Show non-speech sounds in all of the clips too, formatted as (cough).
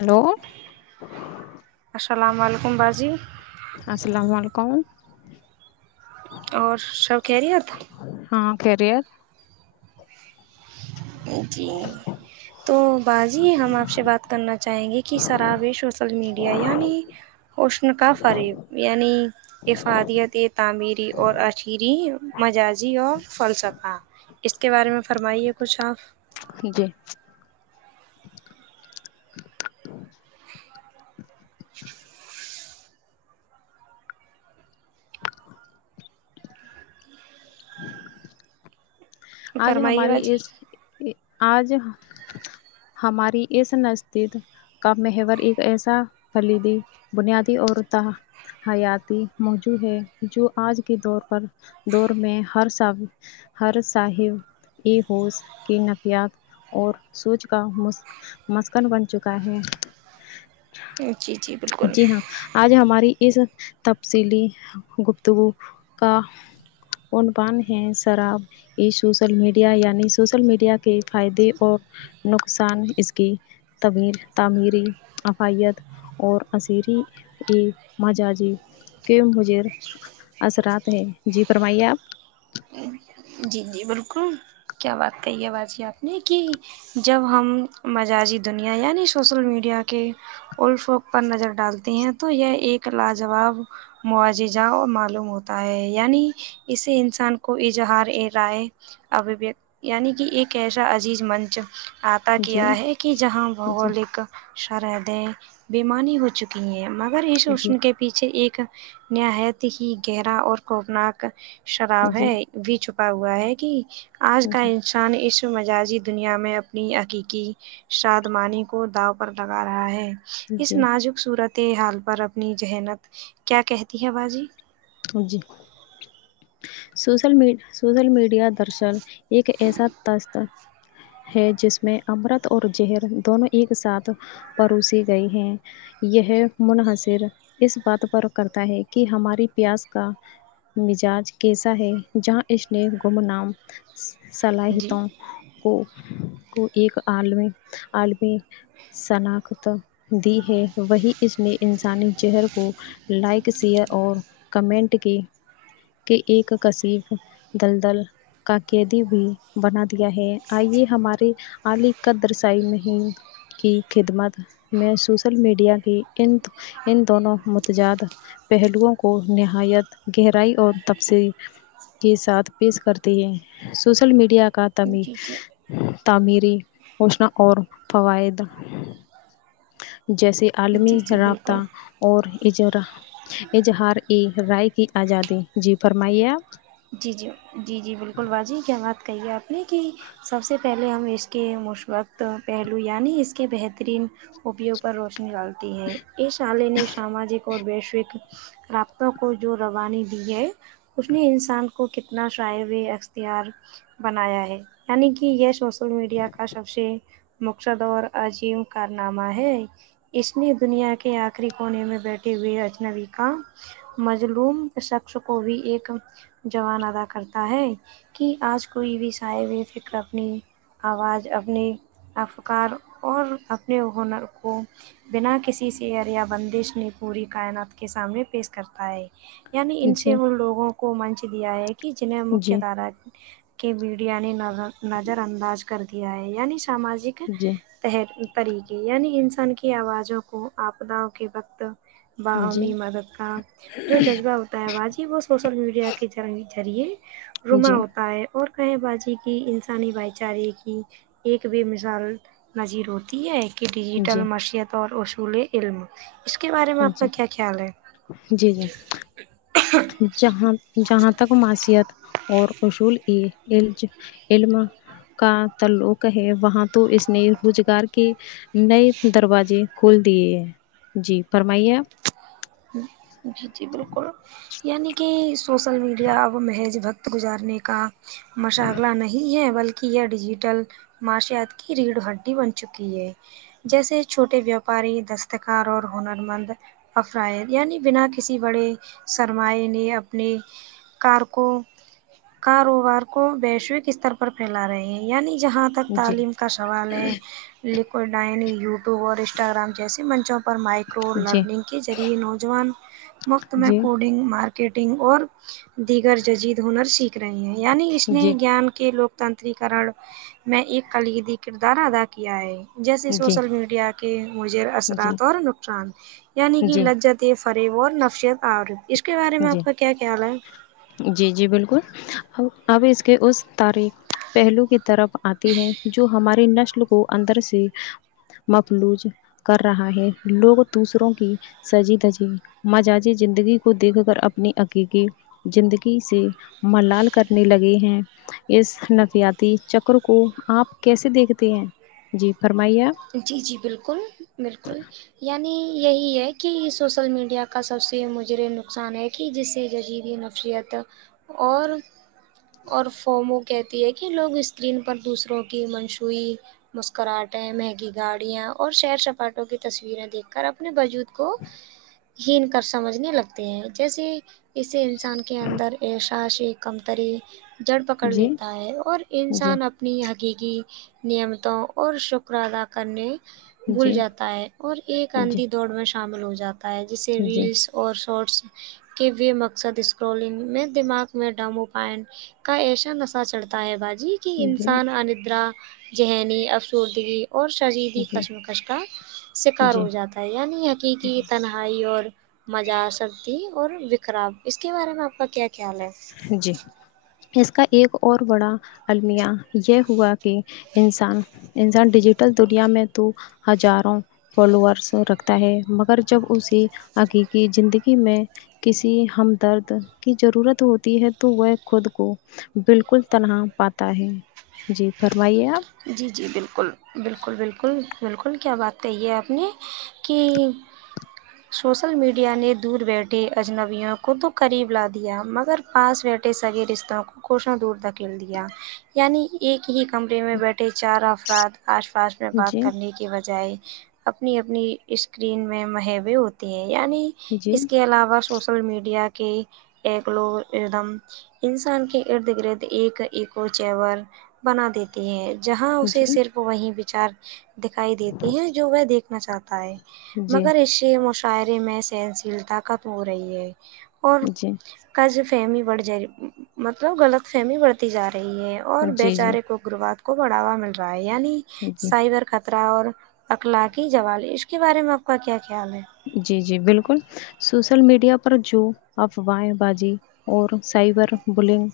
hello السلام علیکم باجی السلام و علیکم اور سب خیریت ہاں خیریت جی تو باجی ہم آپ سے بات کرنا چاہیں گے کہ سراوش سوسل میڈیا یعنی حشن کا فریب یعنی افادیت یہ تعمیری اور اری مجازی اور فلسفہ اس کے بارے میں فرمائیے کچھ آپ جی آج فرمائیے ہماری اس باجی آج ہماری اس نزدید کا مہور ایک ایسا خلیدی بنیادی اور ت حیاتی موجو ہے جو آج کے دور پر دور میں ہر سال ہر (unintelligible) مسکن بن چکا ہے جی جی بالکل جی ہاں آج ہماری اس تفصیلی گفتگو کا عنوان ہے شراب یہ سوشل میڈیا یعنی سوشل میڈیا کے فائدے اور نقصان اس کی تمییر تعمیری افائیت (unintelligible) اثرات ہے جی فرمائیے آپ ہ جی جی بالکل کیا بات کہی ہے باجی آپ نے کہ جب ہم مزجی دنیا یعنی سوشل میڈیا کے الفوک پر نظر ڈالتے ہیں تو یہ ایک لاجواب معاجزا اور معلوم ہوتا ہے یعنی اسے انسان کو اظہار ا رائے ابویک یعنی کہ ایک ایسا عزیز منچ عطا جی کیا ہے کہ جہاں جی بھگولک شرحدیں بیمانی ہو چکی کہ مگر یہ جی شوشم کے پیچھے ایک نہایت ہی گہرا اور خوفناک شراب جی جی بھی چکا ہوا ہے کہ آج کا انسان اس مجازی دنیا میں اپنی حقیقی شادمانی کو داؤ پر لگا رہا ہے اس جی نازک صورت حال پر اپنی جنہات کیا کہتی ہے باجی جی سوشل می سوشل میڈیا دراصل ایک ایسا تاس تھا ہے جس میں امرت اور زہر دونوں ایک ساتھ پروسی گئی ہیں یہ منحصر اس بات پر کرتا ہے کہ ہماریے پیاس کا مزاج کیسا ہے جہاں اس نے گم نام جی صلاحیتوں کو کو ایک عالمی عالمی شناخت دی ہے وہی اس نے انسانی زہر کو لائک شیئر اور کمنٹ کی کہ ایک کصف دلدل کا قیدی بھی بنا دیا ہے آئیے ہمارے (unintelligible) کی خدمت میں سوشل میڈیا کی ان ان دونوں متجاد پہلوں کو نہایت گہرائی اور تفصیل کے ساتھ پیش کرتے ہیں سوشل میڈیا کا تمی جی جی تعمیری ہووشناہ اور فوائد جیسے عالمی جی جی رابطہ بالکل اور اظہار ایک رائے کی آزادی جی فرمائیے آپ جی جی جی جی بالکل باجی کیا بات کہی ہے آپ نے کی سب سے پہلے ہم اس کے مشبقت پہلو یعنی اس کے بہترین اپیوگ پر روشنی ڈالتی ہے اس الے نے ساماجک اور ویشوک رابطوں کو جو روانیے دی ہے اس نے ان سے انسان کو کتنا شائعب اختیار بنایا ہے یعنی کہ یہ سوشل میڈیا کا سب سے مقصد اور عظیم کارنامہ ہے اس نے دنیا کے آخری کونے میں بیٹھے ہوئے اجنبی کا مظلوم شخص کو بھی ایک جوان ادا کرتا ہے کہ آج کوئی بھی سائے ہوئے فکر اپنی آواز اپنے افکار اور اپنے ہنر کو بنا کسی سیئر یا بندش نے پوری کائنات کے سامنے پیش کرتا ہے یعنی ان سے جی ان لوگوں کو منچ دیا ہے کہ جنہیں مکہ جی دھارا کے میڈیا نے نظر انداز کر دیا ہے یعنی ساماجک جی طریقے یعنی انسان کی آوازوں کو آپداؤں کے وقت جی باہمی مدد کا جو جذبہ ہوتا ہے واہ جی وہ سوشل میڈیا جی (unintelligible) بازی کی انسانی بھائی چارے کی ایک بے مثال نذیر ہوتی ہے کہ ڈیجیٹل جی معیشت اورحصول علم اس کے بارے میں آپ کا جی کیا خیال ہے جی جی جہاں جہاں تک معاشیت اورحصول کی الج علم کا تعلق ہے وہاں تو اس نے روزگار کے نئے دروازے کھول دیے ہیں جی فرمائیے آپ جی جی بالکل یعنی کہ سوسل میڈیا وہ محض وقت گزارنے کا مشغلہ نہیں ہے بلکہ کی یہ ڈیجیٹل معاشیات کی ریڑھ ہڈی بن چکی ہے جیسے چھوٹے ویاپاری دستکار اور ہنرمند یعنی بنا کسی بڑے سرمائے نے اپنے کار کو کاروبار کو ویشوک استر پر پھیلا رہے ہیں یعنی جہاں تک جی تعلیم کا سوال ہے یوٹیوب اور انسٹاگرام جیسے من چاہے مائکرو جی لرننگ کے ذریعے نوجوان مفت میں جی کوی مارکیٹنگ اور دیگر جدید ہنر سیکھ یعنی جی اسنے جی گیان کے لوگ تنترییکن میں ایک کلیدی کردار ادا کیا ہے جیسے جی سوشل میڈیا کہ مضر اثرات اور نقصان یعنی کہ جی لگ جدید فریب اور نفرت آر اس کے بارے میں جی آپ کا کیا خیال ہے جی جی بالکل آب اس کے اس تاریک پہلو کی طرف آتے ہیں جو ہماری نسل کو اندر سے مفلوج کر رہا ہے لوگ دوسروں کی سجی دھجی مزاجی زندگی کو دیکھ کر اپنی حقیقی زندگی سے ملال کرنے لگے ہیں اس نفسیاتی چکر کو آپ کیسے دیکھتے ہیں جی فرمائیے آپ جی جی بالکل بالکل یعنی یہی ہے کہ سوشل میڈیا کا سب سے مجرم نقصان ہے کہ جس سے زری بھی نفسیاتی اور اور فومو کہتی ہے کہ لوگ اسکرین پر دوسروں کی منشوی مسکراہٹیں میں گاڑیاں اور سیر سپاٹوں کی تصویریں دیکھ کر اپنے وجود کو ان کا سمجھنے لگتے ہیں جیسے اسی انسان کے اندر ااحساس کمتری جڑ پکڑ جی لیتا ہے اور جی انسان اپ اپنی حقیقی نعمتوں اور شکر ادا کرنے بھول جی جی جاتا ہے اور ایک جی آندھی دوڑ میں شامل ہو جاتا ہے جسے ریلس اور شارٹس کے بھی مقصد اسکرولنگ میں دماغ میں ڈپومائن کا ایسا نشہ چڑھتا ہے باجی کہ جی انسان اندر ذہنی افسردگی اور شدید ہی جی کشمکش کا شکار ہو جی جاتا ہے یعنی حقیقی تن ائی اور (unintelligible) اس کے بارے میں آپ کا کیا خیال ہے جی اس کا ایک اور بڑا المیہ یہ ہوا کہ انسان انسان ڈیجیٹل دنیا میں تو ہزاروں فالوورس رکھتا ہے مگر جب اسے حقیقی زندگی میں کسی ہمدرد کی ضرورت ہوتی ہے تو وہ خود کو بالکل تنہا پاتا ہے جی فرمائیے آپ جی جی بالکل بالکل بالکل بالکل کیا بات کہی ہے آپ نے کہ سوشل میڈیا نے دور بیٹھے اجنبیوں کو تو قریب لا دیا مگر پاس بیٹھے سگے رشتوں کو کشوں دور دھکیل دیا یعنی ایک ہی کمرے میں بیٹھے چار افراد آس پاس میں بات جی کرنے کے بجائے اپنی اپنی اسکرین میں مہیویں ہوتی ہیں یعنی جی اس کے علاوہ سوشل میڈیا کے ایکلو ادم انسان کے ارد گرد ایک ایکو چیور بنا دیتی ہے جہاں جی اسے جی صرف وہی بچار دکھائی دیتے ہے جو وہ دیکھنا چاہتا ہے جی مگر اسے مشاہعرے میں سہنشیلتا خت ہو رہی ہے اور جی قج فہمی بڑھ جائے رہی مطلب غلط فہمی بڑھتی جا رہی ہے اور جی وچارک اگگرواد کو بڑھاوا مل رہا ہے یعنی جی سائبر خطرہ اور اقلاقی جوالی اش کے بارے میں آپ کا کیا خیال ہے جی جی بالکل سوشل میڈیا پر جو افواہیں باجی اور سائبر بلنگ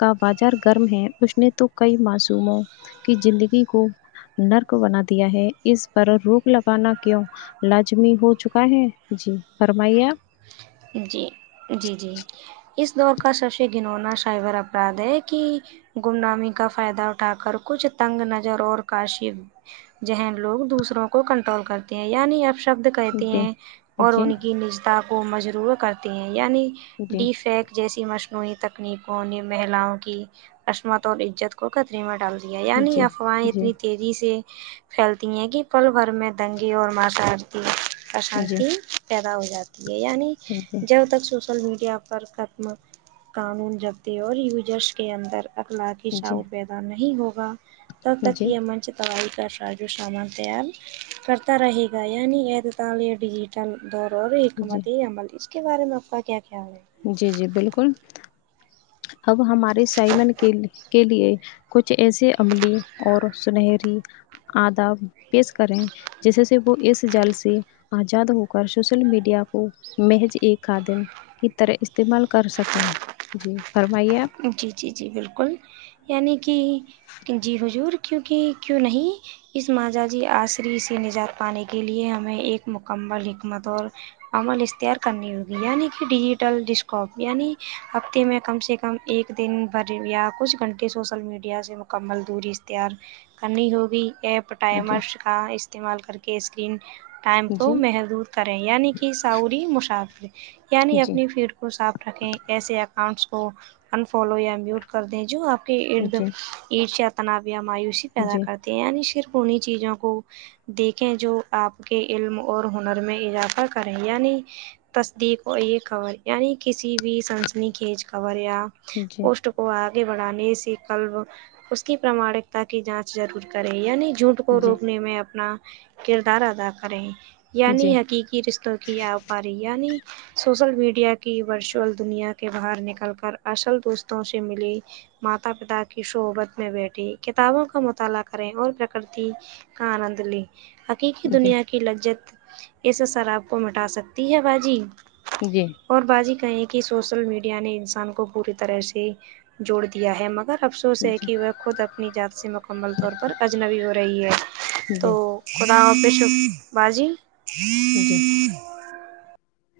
کا بازار گرم ہے اس نے تو کئی معصوموں کی زندگی کو نرک بنا دیا ہے اس پر روک لگانا کیوں لازمی ہو چکا ہے جی فرمائیے آپ جی جی جی اس دور کا سب سے گنونا شائور اپراد ہے کہ گمنامی کا فائدہ اٹھا کر کچھ تنگ نظر اور کاشی جہن لوگ دوسروں کو کنٹرول کرتے ہیں یعنی آپش شبد آپ کہتی جی ہیں اور جی ان کی نجتا کو مجرور کرتی ہیں یعنی جی ڈی فیک جیسی مصنوعی تکنیکوں نے مہیلاؤں کی عصمت اور عزت کو کو کتری میں ڈال دیا جی یعنی جی افواہیں جی اتنی تیزی سے پھیلتی ہیں کہ پل بھر میں دنگے اور ماتا جی جی اشانتی پیدا ہو جاتی ہے یعنی جب تک سوشل میڈیا کو پر ختم قانون جبتے اور یوجرس کے اندر اخلاقی شاع جی بیت نہیں ہوگا تب تک جی یہ منچ ائی کر رہا شاجو سامان تیار کرتا رہے گا یعنی یہ تو (unintelligible) ت لیے ڈج دور اور جی حکمتی عمل اس کے بارے میں آپ کا کیا خیال ہے جی جی بالکل اب ہمارے سائمن کے کے لیے کچھ ایسے عملی اور سنہری آداب پیش کریں جیسے سے وہ اس جل سے آزاد ہو کر سوشل میڈیا کو محج ایک قدم کی طرح استعمال کر سکیں جی فرمائیے آپ جی جی جی بالکل یعنی کہ جی ہجور کیونکہ کیوں نہیں اس مجاجی آصری سے نجات پانے کے لیے ہمیں ایک مکمل حکمت اور عمل اختیار کرنی ہوگی یعنی کہ ڈیجیٹل ڈ اسکپ یعنی ہفتے میں کم سے کم کم ایک دن بھر یا کچھ گھنٹے سوسل میڈیا سے مکمل دوری اختیار کرنی ہوگی ایپ جی ٹائمرس کا استعمال کر کے اسکرین ٹائم کو جی محدود کریں یعنی کہ ساعوری مشارے یعنی جی جی اپنی فیڈ کو کو صاف رکھیں ایسے اکاؤنٹس کو انفالو یا میوٹ کر دیں جو آپ کے ارد جی ارد یا تناب یا مایوسی پیدا جی کرتے ہیں یعنی صرف انہیں چیزوں کو دیکھیں جو آپ کے علم اور ہنر میں اضافہ کریں یعنی تصدیق اور یہ کور یعنی کسی بھی سنسنی کج کور یا جی جی پوسٹ آگے بڑھانے سے کلب اس کی پراماانکتا کی جانچ ضرور کریں یعنی جھوٹ کو جی روکنے میں اپنا کردار ادا کریں یعنی جی حقیقی رشتوں کی آپ یعنی سوشل میڈیا کی ورچوئل دنیا کے باہر نکل کر اصل دوستوں سے ملیے ماتا پتا کی شوبت میں بیٹھےکتابوں کا مطالعہ کریں اور پرکرتی ہاں نند لی حقیقی دنیا کی لجت اس شراب کو مٹا سکتی ہے باجی جی اور باجی کہیں کہ سوشل میڈیا نے انسان کو پوری طرح سے جوڑ دیا ہے مگر افسوس ہے کہ وہ خود اپنی ذات سے مکمل طور پر اجنبی ہو رہی ہے تو جی خدا حافظ باجی جی ہوں